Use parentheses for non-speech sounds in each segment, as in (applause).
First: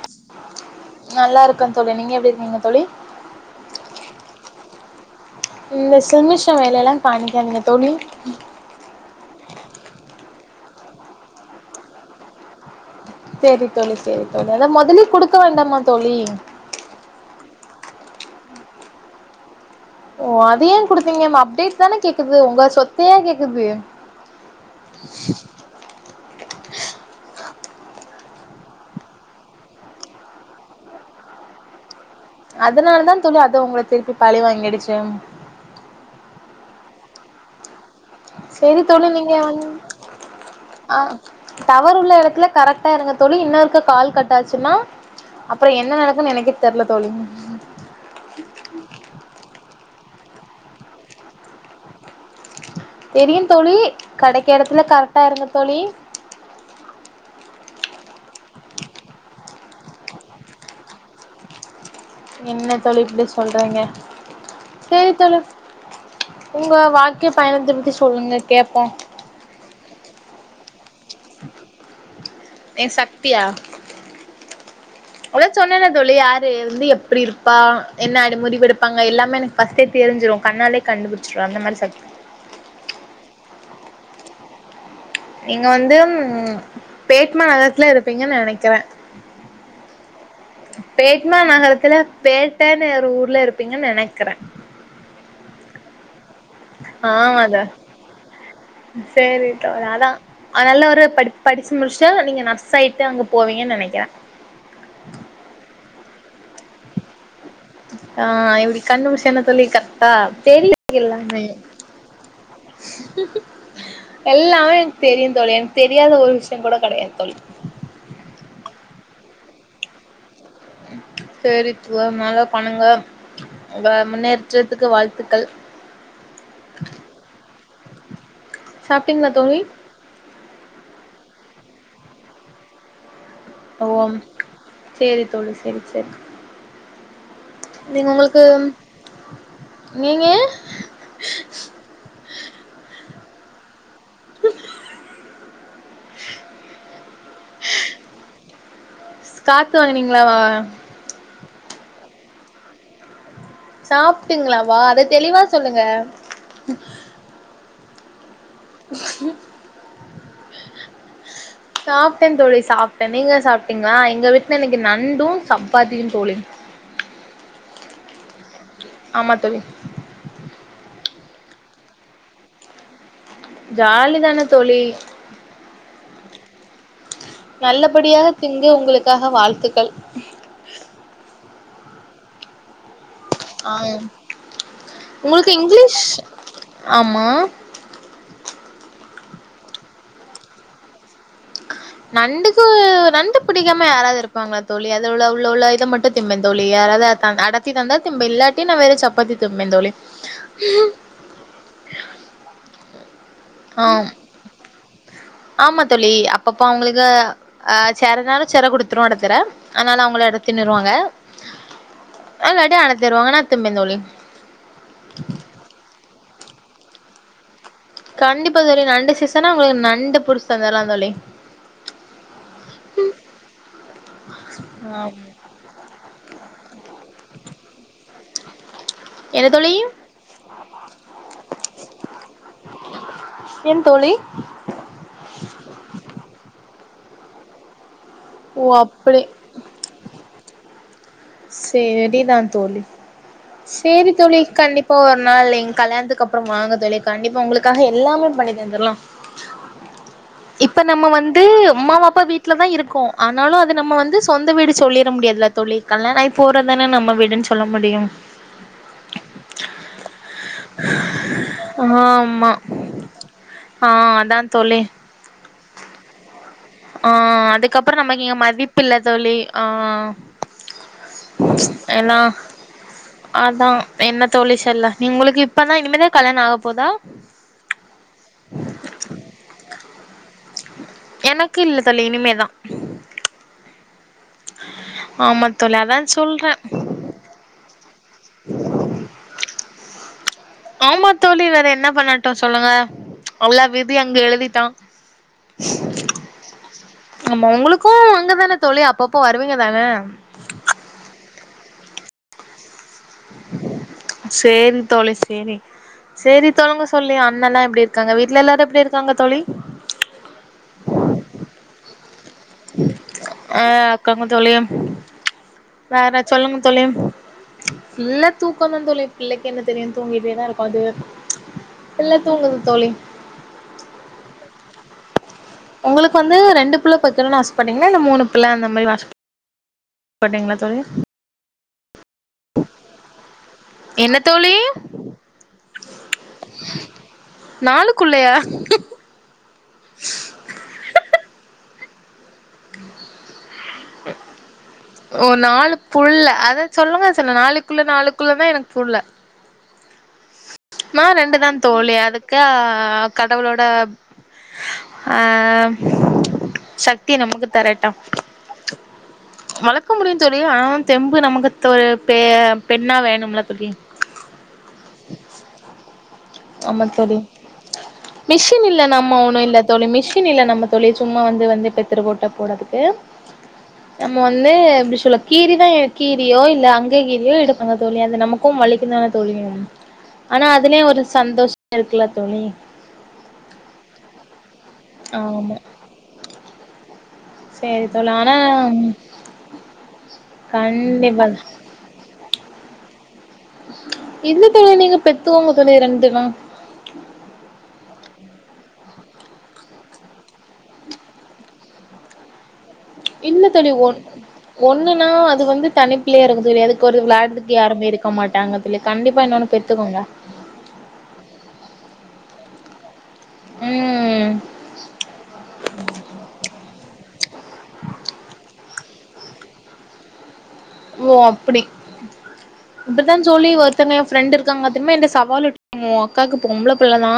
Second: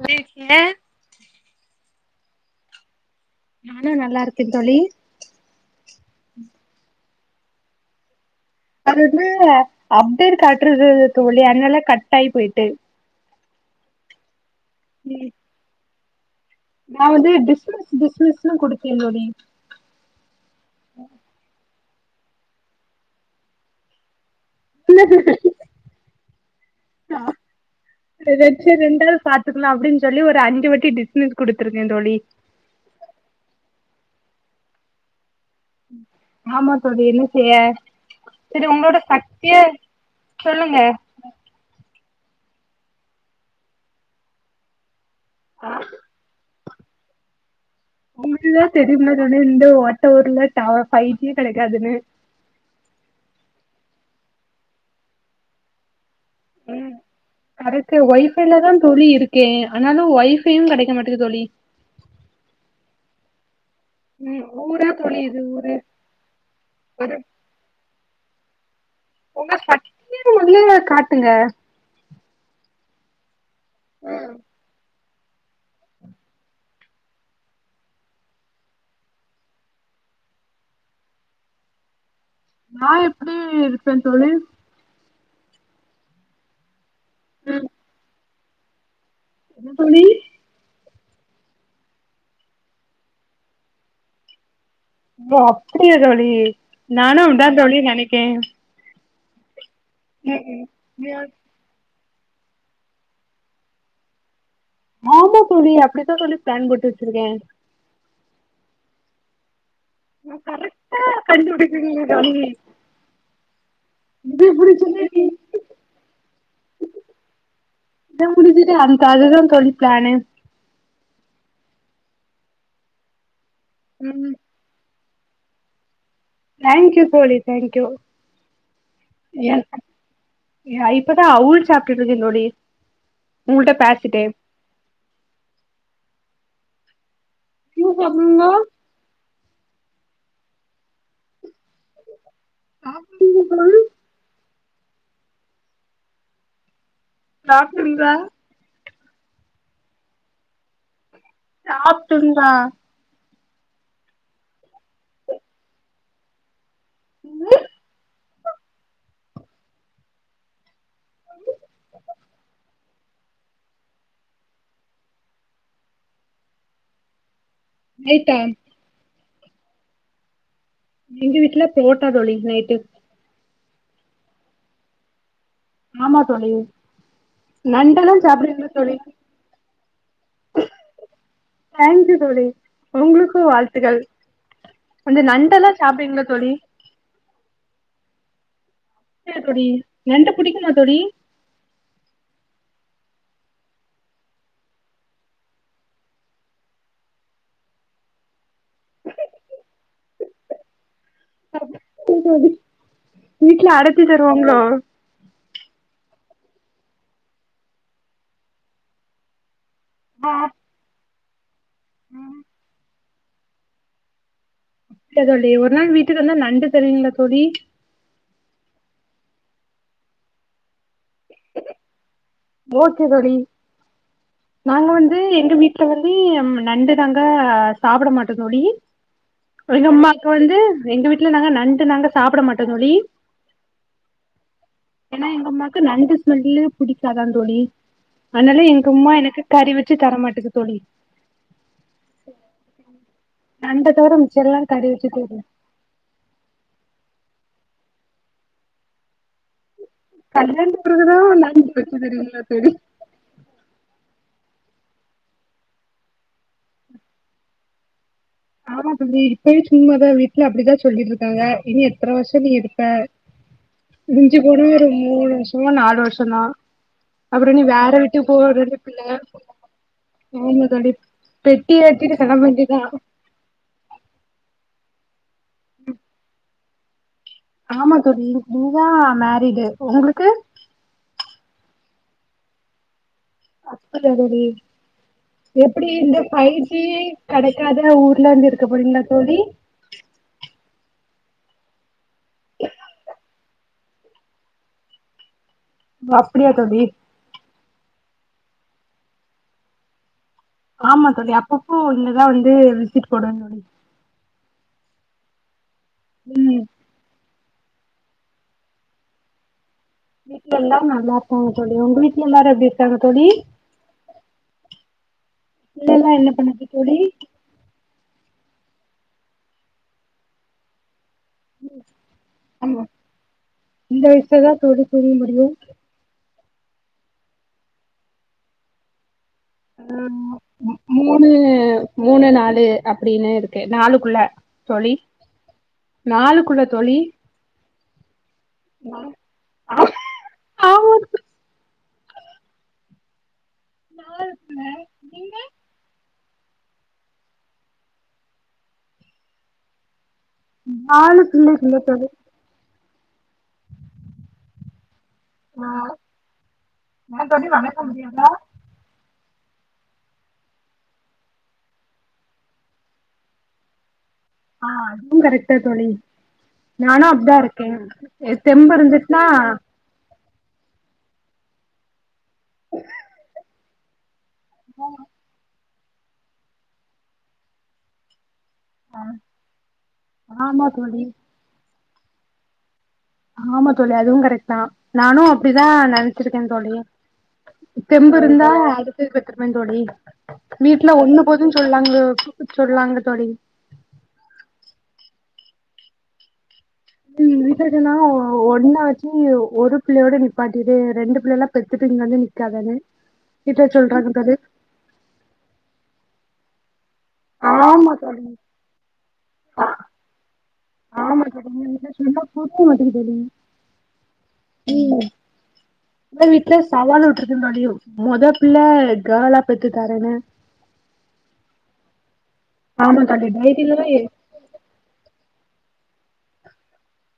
எப்டி இருக்கீங்க நல்லா இருக்கோம்னு தோழி நீங்க எதுக்கு எப்படியிருக்கேங்க தோழி? நானும் நல்லா இருக்கேன் தோழி. இந்த சில்மிஷம் வேலைலாம் - பணிக்காதெங்க தோழி. அது வந்து அப்டேட் காட்ரது தோழி அதுனால கட் ஆயி போயிட்டு. சரி தோழி சரி. இதலாம் முதலே குடுக்க வேண்டாமா தோழி நா வந்து டிஸ்மிஸ் டிஸ்மிஸ்ன்னு கொடுத்தே தோழி. ஓ அது குடுத்தீங்கன அப்டேட் தானே கேக்குது உங்க சொத்தையா கேக்குது. ஹஹ (inaudible) இத வச்சு ரெண்டவது பாத்துக்கலாம் அப்படின்னு சொல்லி ஒரு அஞ்சு வாட்டி டிஸ்மிஸ் குடுடுத்தருக்கேன் தோழி. அதனால தா தோழி அது உங்களை திருப்பி பழி வாங்கிடுச்சு. ம். ஆமா தோழி என்ன செய்ய? சரி செரி உங்களோட தோழி நீங்க சக்திய சொல்லுங்க ஆஹ் டவறு உள்ள இருக்குல கரெக்டா இருங்க தோழி இன்னு ஒருக்கா கால் கட்டாச்சுன்னா உங்களுக்கு தா தெரியுமே தோழி இந்த ஓர் மத்த ஊர்ல டாவர் ஃபைவ் ஜி கெடைக்காதுன்னு தெரியு தோழி கடைக்குற இடத்துல கரெக்டா இருங்க தோழி ம் கரெக்ட ஒய் ஃபைலதா தோழி இருக்கே ஆனாலு ஒய் ஃபையு கெடைக்க மாட்டகிது தோழி என்ன தோழி இப்டி சொல்றிங்க ம் ஊரா சேரி தோழி இது ஊரு உங்க ஒரு வாழ்கை பயணத்த பத்தி சொல் சொல்லுங்க கேப்போ உங்க சக்திய மொதல்ல காட்டுங்க ஏ சக்தியா ம் அதா சொன்னேனே தோழி யாரு இருந்து எப் இப்டி இருப்பா என்ன அடி முடிவு எடுப்பாங்க எல்லாமே எனக்கு ஃபஸ்ட்டே தெரிஞ்சிரு கண்ணாலே கண்டுபிடிச்சிருவ அந்த மாரி சக்தி நா எப்டி இருப்ப தோழி நீங்க வந்து ம் பேட்மா ம் நகரத்துல இருப்பீங்கன் நெனைக் த என்ன தோழி பேட்மா நகரத்துல பேட்டனு ஒரு ஊர்ல இருப்பீங்கன் நெனைக்கற அப்படிய தோழி நானு ஆமா இதா தோ தோழி நெனைக்கே சேரி அதா ம் அதனால ஒரு ம் படி படிச்சு முடிச்சி சேர் நீங்க நர்ஸ் ஆயிட்டு அங்க போவீங்கன் நெனைக்கிற ஆமா தோழி அப்டி தோழி ப்ளான் போட்டு வச்சிருக்க ஆ எப்டி கண்டு புடிச்ச பாத்தல்ல க ஆ தெரியு கரெக்டா எல்லாமே கண்டுபிடிக்கிறீங்க தோழி இது எல்லாமே எனக் முடிச்சுட்டு நீ தெரியு தோழி எனக் தெரியாத ஒரு விஷ்யோ கூட கெடையாது தோழி இத முடிச்சுட்டு அந்த அதுதா தோழி ப்ளானு செரி துவ நல்லா பண்ணுங்க உங்க முன்னேற்றத்துக்கு வாழ் த்துக்கள் தேங்கியூ தோழி தேங்கியூ சாப்ட்டீங்களா ஏ தோழி இப்பதா அவுல் சாப்ட்டுட்டு இருக்க தோழி உங்கள்ட்ட ஓம் பேசிட்டே சேரி தோழி சேரி சேரி நீங்க உங்களுக்கு நீங்க (unintelligible) சாப்டீங்களா ஸ் காத்து வாங்கினீங்களா வா சாப்டுந்தா சாப்டிங்களாவா அத தெளிவா சொல்லுங்க ம் ட நீங்க சாப்டீங்களா எங்க வீட்ல இன்னைக்கு நண்டு சப்பாத்தியு தோழி நைட்டா ஆமா தோழி எங்க வீட்டுல புரோட்டா தோழி நைட்டு ஜாலி தான தோழி ஆமா தோழி நண்டெல்லா நல்லபடியாக சாப்டுவீங்களா திங்க தோழி உங்களுக்காக வாழ்த்துக்கள் தேங்க் யூ தோழி உங்ளுக்கு வாழ்த்துக்கள் ஆ கொஞ்ச உங்களுக்கு நண்டெல்லா இங்கிலீஷ் சாப்டுவீங்களோ தோழி ஆமா ட்ட தோழி நண்டு புடிக்குல்ல தோழி நண்டுக்கு நண்டு புடிக்காம யாராவது இருப்பாங்களா தோழி அது உள்ள உள்ள உள்ள இத மட்டு திம்ப தோழி யாராவது அறுத்தாங்னா அடத்தி தந்தா திம்ப இல்லாட்டி நா வேரு சப்பாத்தி திம்ப தோழி (unintelligible) வீட்ல ஆ அடத்தி தருவாங்ளோ ஆமா தோழி அப்பப்பொ அவங்களுகு ஆஹ் சேரனாலு செர குடுத்துருவாங் செர அதனால அவங்கலே எடுத் தின்னுறுவாங்க அல்லடி அனத் தருவாங்க நா திம்பேந் தோழி செர் தோழி ஒரு நாள் வீட்டுக்கு வந்தா நண் நண்டு தருவிங்களா தோழி கண்டிப்பா தோழி நண்டு சீசனா உங்ளுகு நண்டு புடிச்சு தந்தர்லா தோழி ஓகே தோழி நாங்க வந்து எங்க வீட்டுல வந்து ம் நண்டு நாங்க சாப்புட மாட்டோ தோழி என்ன தோழி எங்கம்மாக்கு வந்து எங்க வீட்டுல நாங்க நண்டு நாங்க சாப்பிட மாட்டோ தோழி ஏன் தோழி ஏனா எங்கம்மாக்கு நண்டு ஸ்மல் புடிக்காதா தோழி அனால ஓ எங்க ம்மா அப்படி எனக்கு கறி வச்சு தரமாட்டுக்கு தோழி சேரிதா தோழி நண்ட சேரி தவிர மிச்ச தோழி எல்லா கறி கண்டிப்பா வச்சு ஒரு தரு நாள் எங் கல்யாணத்துக்கு அப்புறோ வாங்க தோழி கண்டிப்பா உங்களுக்காக எல்லாமே பண்ணி தந்துர்லா இப்ப கல்யாணத்துக்கு நம்ம பிறகுதா வந்து நண்டு ம்மா வச்சு வாப்பா தருவீங்களா வீட்டுலதா தோழி இருக்கோ ஆனாலு அது நம்ம வந்து ஸ் சொந்த வீடு சொல்லிற முடியாதுலா தோழி கல்யாணாயி போறதானே நம்ம வீடுன் சொல்ல முடியூ ஆமா தோழி இப்பவே சும்மாதா வீட்ல அப்டிதா சொல்லிட்ருக்காங்க இனி எத்தன வருஷோ நீ ஆமா இருப்பே ஆ மிஞ்சு அதா போனா தோழி ஒரு மூணு வருஷமோ நாலு வருஷோ தா ஆ அப்பறோ நீ வேற அதுக்கப்புறம் நமக்கு வீட்டுக்கு இங்க போற வேண்டிய மதிப்பு இல்ல பிள்ள தோழி ஆ ஆமா தோழி பெட்டி எடுத்துட்டு எல்லா கெளம்ப வேண்டிதா அதா என்ன தோழி சொல்ல உங்களுக்கே இப்பதா இனிமேதா கல்யாணம் ஆகப் போதா ஆமா தோழி நியூவா மேரிடு உங்களுக்கு எனக்கு இல்ல தோழி இனிமேதா (unintelligible) ஆமா தோழி எப்டி அதா இந்த சொல்றே ஃபைட்டு கெடைக்காத ஊரு உள்ள இருந்து எடுக்க போறிங்களா தோழி ஆமா தோழி வேற என்ன பண்ணட்டு சொல்லுங்க அவ்ளா விதி அங்க எழுதிட்டா அப்டியா தோழி இங்கதான தோழி அப்பப்போ வருவீங்க தான ல்லா வந்து (unintelligible) சேரி தோழி செரி செரி ம் தோங்க சொல்லியாம் அண்ணல்லா எப்பிடி இருக்கா வீட்ல எல்லாரு எப்பிடி இருக்காங்க தோழி வீட்ல எல்லாரு நல்லாருக்காங்க தோழி உங்க வீட் ஆ காங்க தோழி பிள்ளைல்லா வேற என்ன சொல்லுங்க பண்ணுது தோழி தூக்கோ தா தோழி பிள்ளைக்கு என்ன தெரியூ தூங்கிட்டே தா இருக்கூ அது பிள்ள தூங்குது ஆமா தோழி இந்த வயசுல தா தோழி தூங்க முடியூ உங்களுக்கு வந்து ரெண்டு பிள்ள பெத்துக்கணூனு ஆசப்பட்டீங்களா இல்ல மூணு பிள்ள அந்த மாரி ஆச ஆ மு மு மூணு மூணு நாலு அப்டின்னு இருக்கு நாலுக்குள்ள தோழி நாலுக்குள்ள தோழி நாலுக்குள்ளயா ஆமா (unintelligible) ம் ஓ நாலு புள்ள அதா சொல்லுங்க சொன்ன நாலுக்குள்ள நாலுக்குள்ளன்னா எனக்கு புர்ல நா நாலு ரெண்டு தா பிள்ளைக்குள்ள தோழி அதுக்கா கடவுளோட ஆ சக்திய ஏன் நமக்கு தோழி வளக்க தரட்டு முடியாதா வளக்க முடியு தோழி ஆனால் தெம்பு நமக்கு ஒரு பெ பெண்ணா வேணும்ல்ல தோழி ஆ அதுவு கரெக்ட் தா தோழி ஆமா நானு தோழி அப்டுதா இருக்கே தெம்பு இருந்துச்னா ஷின் இல்ல நம்ம தோழி சும்மா வந்து வந்து பெத்திருபோட்ட போறதுக்கு நம்ம வந்து எப்டி சொல்ல கீரிதா எடு கீரியோ இல்ல அங்கே கீரியோ எடுப்பாங்க தோழி அது நமக் கும் வலிக்குந்தான தோழி ஆனா ஆமா அதுலயே ஒரு தோழி ஷ்ட இருக்குல தோழி ஆமா தோழி அதுவு கரெக்ட் தா நானு ஆமா அப்டிதா நெனச்சிருக்க தோழி சேரி தோழி தெம்பு ஆனா இருந்தா அடுத்து பெத்துப்பே தோழி வீட்டுல ஒண்ணு கண்டிப்பா போதுன்னு சொல்லாங்லோ சொல்லாங்க தோழி இல்ல தோழி நீங்க பெத்துகோங்க தோழி ரெண்டு தா ரிசனா ஒன்னாச்சு ஒரு பிள்ளயோட நிப்பாட்டிடு ரெண்டு பிள்ளை எல்லா பெத்துட்டு இங்க வந்து நிக்காதானு இல்ல தோழி ஒன் ஒண்ணுனா அதுக்கு வந்து தனி பிள்ளயா இருக்க தெரியாது ஒரு விளாடதுக்கு யாரும்மே ஆமா இருக்க தோழி மாட்டாங்க தொழி கண்டிப்பா இன்னொன்னு பெத்துகோங்க பத்த மாட்டுக்கு தோழி உம் உங்க வீட்ல சவால் விட்டுக்றதுனாலயோ மொத பிள்ள கெலா பெத்து தாரனு ஓ அப்டி ஆமா இப்டித்தா தோழி சோலி ஒருத்தங்க டைரிலலா என் ஃப்ரெண்ட் இருக்காங்க திரும்ப என் சவால் விட் டோங் ஒங் அக்காக்கு பொம்பள புள்ளதா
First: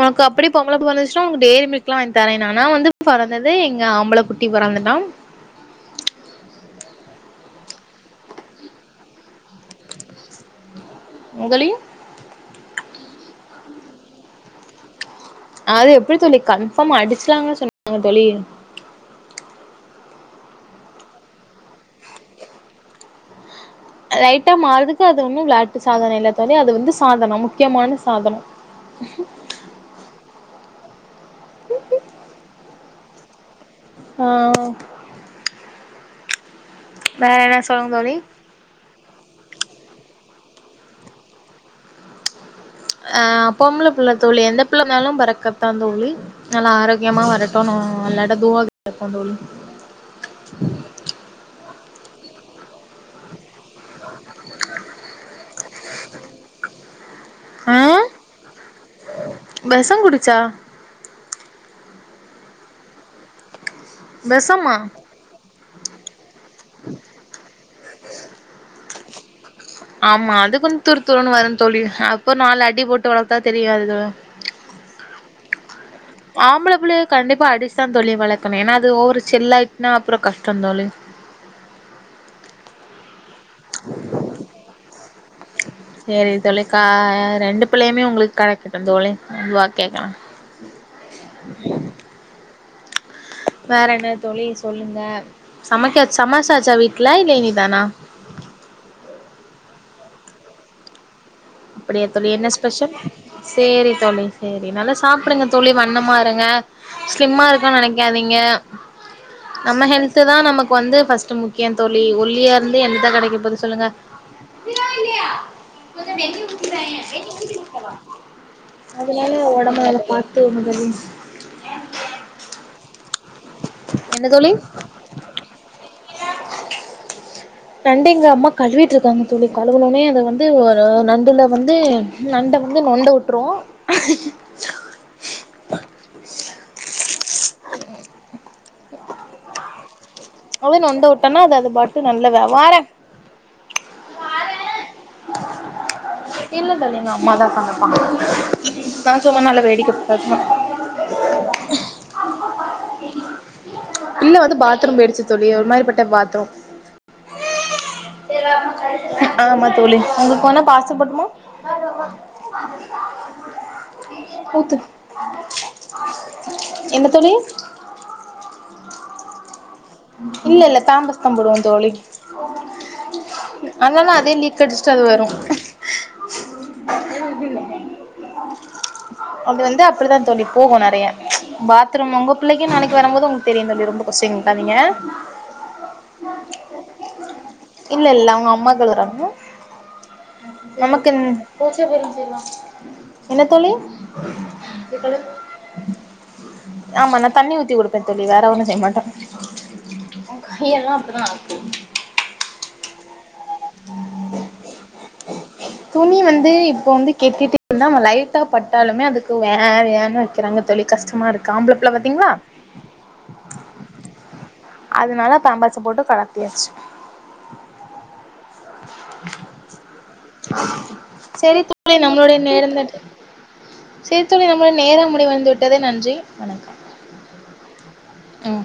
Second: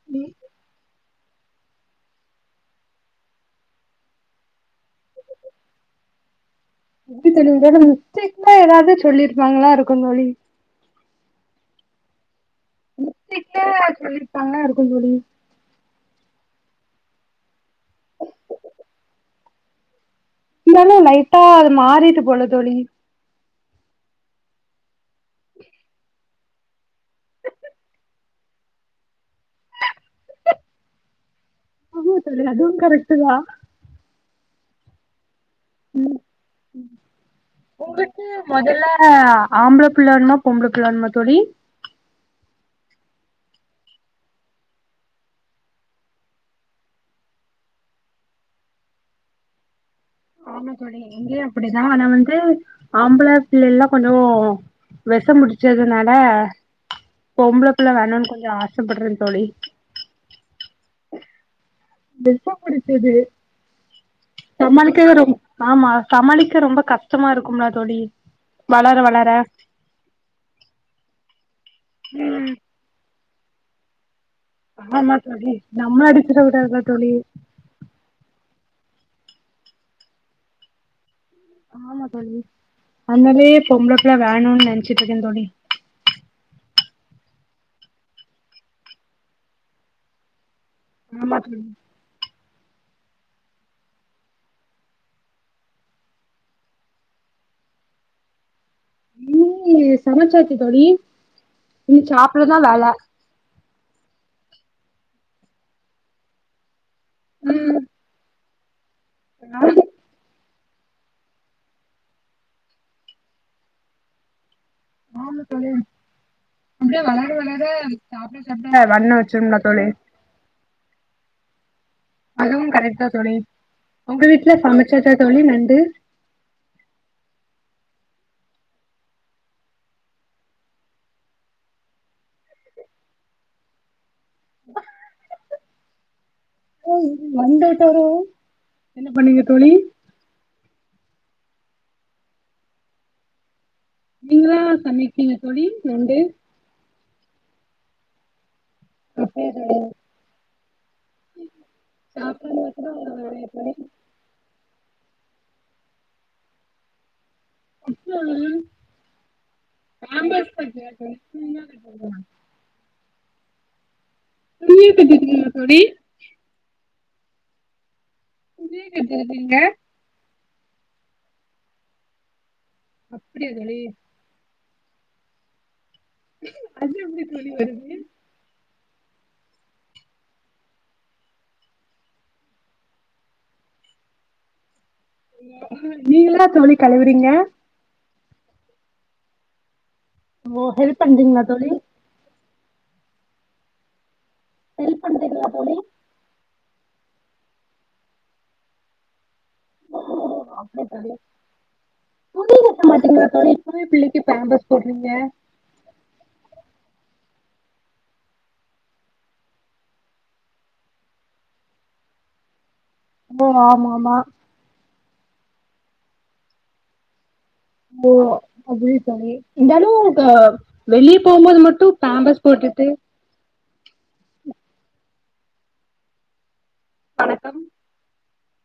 உனக்கு அப்டி பொம்பள பொறந் ன்ச்சுனா உனக் டெரி மில்க்லா வாங்கி தரேனு ஆனா வந்து பொறந்தது எங்க ஆம்பள குட்டி பொறந்துட்டா எப்டி தெரியு மிஸ்டேக்லா ஏதாவது சொல்லிருப்பாங்களா இருக்க மோழி முகலிங் மிஷ்டேக்ல சொல்லிருப்பாங்களா இருக்கு தொழி அது எப்டி தோழி கன்ஃபார்ம் அடிச்சிலாங் னு சொன்னாங் தோழி இருந்தாலு லைட்டா அது மாறிட்டு போல தோழி ரைட்டா மாறுதுக்கு அது ஒன்னு விளாட்டு சாதன இல்லா தோழி அது வந்து சாதனோ முக்கியமான சாதனோ ஆமா தோழி அதுவு கரக்ட் தா ஆஹ் சொல்லுங்க தோழி உங்கிட்ட முதல்ல ஆம்பள பிள்ள பொம்ளபுள்ள வேணுமா தோழி அஹ் பொம்ள புள்ள தோழி எந்த புள்ளனாலு பொறக்கத்தா தோழி நல்லா ஆரோக்கியமா வரட்டனு அல்லாட தூவா ப்போ தோழி ஆமா தோழி இங்கயே அப்டிதா ஆனா வந்து ஆம்பள இல்ல எல்லா கொஞ்சோ வெச புடிச்சதுனால ஆ பொம்பளப்புள்ள வேணனு கொஞ்ச ஆசப்படுற தோழி வெஷம் குடிச்சா வெஷ புடிச்சது வெஷமா சமாலிகவே ரொம் ஆமா சமாளிக்க ரொம்ப கஷ்டமா இருக்கும்லா தோழி வளர வளர ஆமா அது கொஞ் தூர் தூர்ன்னு வரு தோழி அப்போ நாலு அடி போட்டு வள தா தெரியாத தா (unintelligible) அடிச்சிட ஆம்பள கூடாதுல புள்ளய தோழி கண்டிப்பா அடிச்சுதா தோழி வள அ ஏன்னா அது ஓவொரு செல்லட்டுனா அப்புறோ கஷ்டம் தோழி ஆமா தோழி அந்தாலயே பொம்பள புள்ள வேணுனு நெனச்சிட்ருக்கே தோழி. சேரி தோழி கா ரெண்டு பிள்ளையுமே உங்களுக்கு கெடைக்கட்டு தோழி (unintelligible) ஆமா (unintelligible) வேற என்ன தோழி சொல்லுங்க சமைக்க சமசாச்சா வீட்டுல இல்ல இனிதானா (unintelligible) சமச்சாச்சு தோழி. உம் அப்படியா தோழி என்ன சாப்பிடரதா வேல. ஸ்பெஷல் சேரி தோழி சேரி நல்ல சாப்பிடுங்க தோழி வண்ணமா இருங்க ஸ்லிம்மா இருக்குனு நெனைக்காதீங்க. ஆஹ. (unintelligible) நம்ம ஹெல்த்துதா நமக்கு வந்து பஸ்ட் முக்கியம் தோழி ஒல்லியா இருந்து என்னந்தா கெடைக்க போது சொல்லுங்க. ஆமா தோழி (unintelligible) அப்டியே வளர வளர சாப்பிட சாப்பிட வண்ண அதனால வச்சிருந்தா ஒடம்ப தோழி நல்லா பாத்துக்கோங்க தோழி அதுவு கரெக்ட்தா தோழி. உங்க என்ன தோழி வீட்டுல சமைச்சாச்சா தோழி நண்டு நண்டு எங்க அம்மா கழுவிட்டுருக்காங்க தோழி கழவுணோனே அத வந்து ஒரு நண்டுல வந்து நண்ட வந்து நொண்ட விட்ருவோ (unintelligible) (unintelligible) வந்துட்டரும் என்ன பண்ணீங்க தோழி வந்த நண்ட விட்டோனா அது அது பாட்டு நல்ல வியா வார நீங்களா சமைக்கீங்க தோழி நண்டு. இல்ல தோழி அம்மாதா சமைப்பாங்க. நா சும்மா அப்படியா நல்லா தோழி, வேடிக்க (unintelligible) (unintelligible) இல்ல வந்து பாத்ரூம் போய்டுச்சு தோழி ஒரு மாரி பட்ட பாத்ரூம் ம், ஆமா தோழி உங்களுக்கு சாம்பார் போனா பாச சாதம் போட்டுமா தோழி. ஊத்து வெளிய (unintelligible) தோழி என்ன தோழி (unintelligible) இல்ல இல்ல தாம்பஸ் தா போடுவ தோழி அப்டியா தோழி கடிச்சுட்டு அது வரும் அது எப்டி தோழி வருது அது வந்து அப்டிதான் தோழி போகும் நெறயா பாத்ரூம் உங்க புள்ளைங்கக நாளைக்கு வரும்போது உங்களுக்கு தெரியும் தோழி ரொம்ப கொஷின் க்காதிங்க நீங்கலா தோழி கழுவறீங்க இல்ல இல்ல அவுங்க அம்மா கழுவறாங்க ஹெல்ப் எனக்கு இந் பண்றீங்களா தோழி பூச்ச பெரிச்சிருவாங்க என்ன தோழி ஹெல்ப் பண்றீங்களா (unintelligible) ஆமா நான் தண்ணி ஊத்தி கொடுப்பன் தோழி வேற ஒண்ணோ செய்ய மாட்டே அப்டி கையெல்லா தோழி அப்டிதா துணில க்க மாட்டிங்களா தோழி இப்பவே பிள்ளைக்கு பேம்பர்ஸ் போடுறீங்க துணி வந்து இப்ப வந்து கெட்டுட்டு இருந்தா ஓன் லைட்டா பட்டாலுமே அதுக்கு வேன் வேன்னு வக்கிறாங்க தோழி கஷ்டமா இருக்கு ஆம்பளப்புல்ல பாத்தீங்களா ஓ ஆமா ஆமா அதனால பேம்பர்ஸ போட்டு கழத்தியாச்சு ஓ அப்டி தோழி இருந்தாலும் இப்ப வெளிய போம்போது மட்டும் பேம்பர்ஸ் போட்டுட்டு செரி தோழி நம்மளுட நேரம் முடிவடைந்துவிட்டது நன்றி வணக்கம் வணக்கம் ம்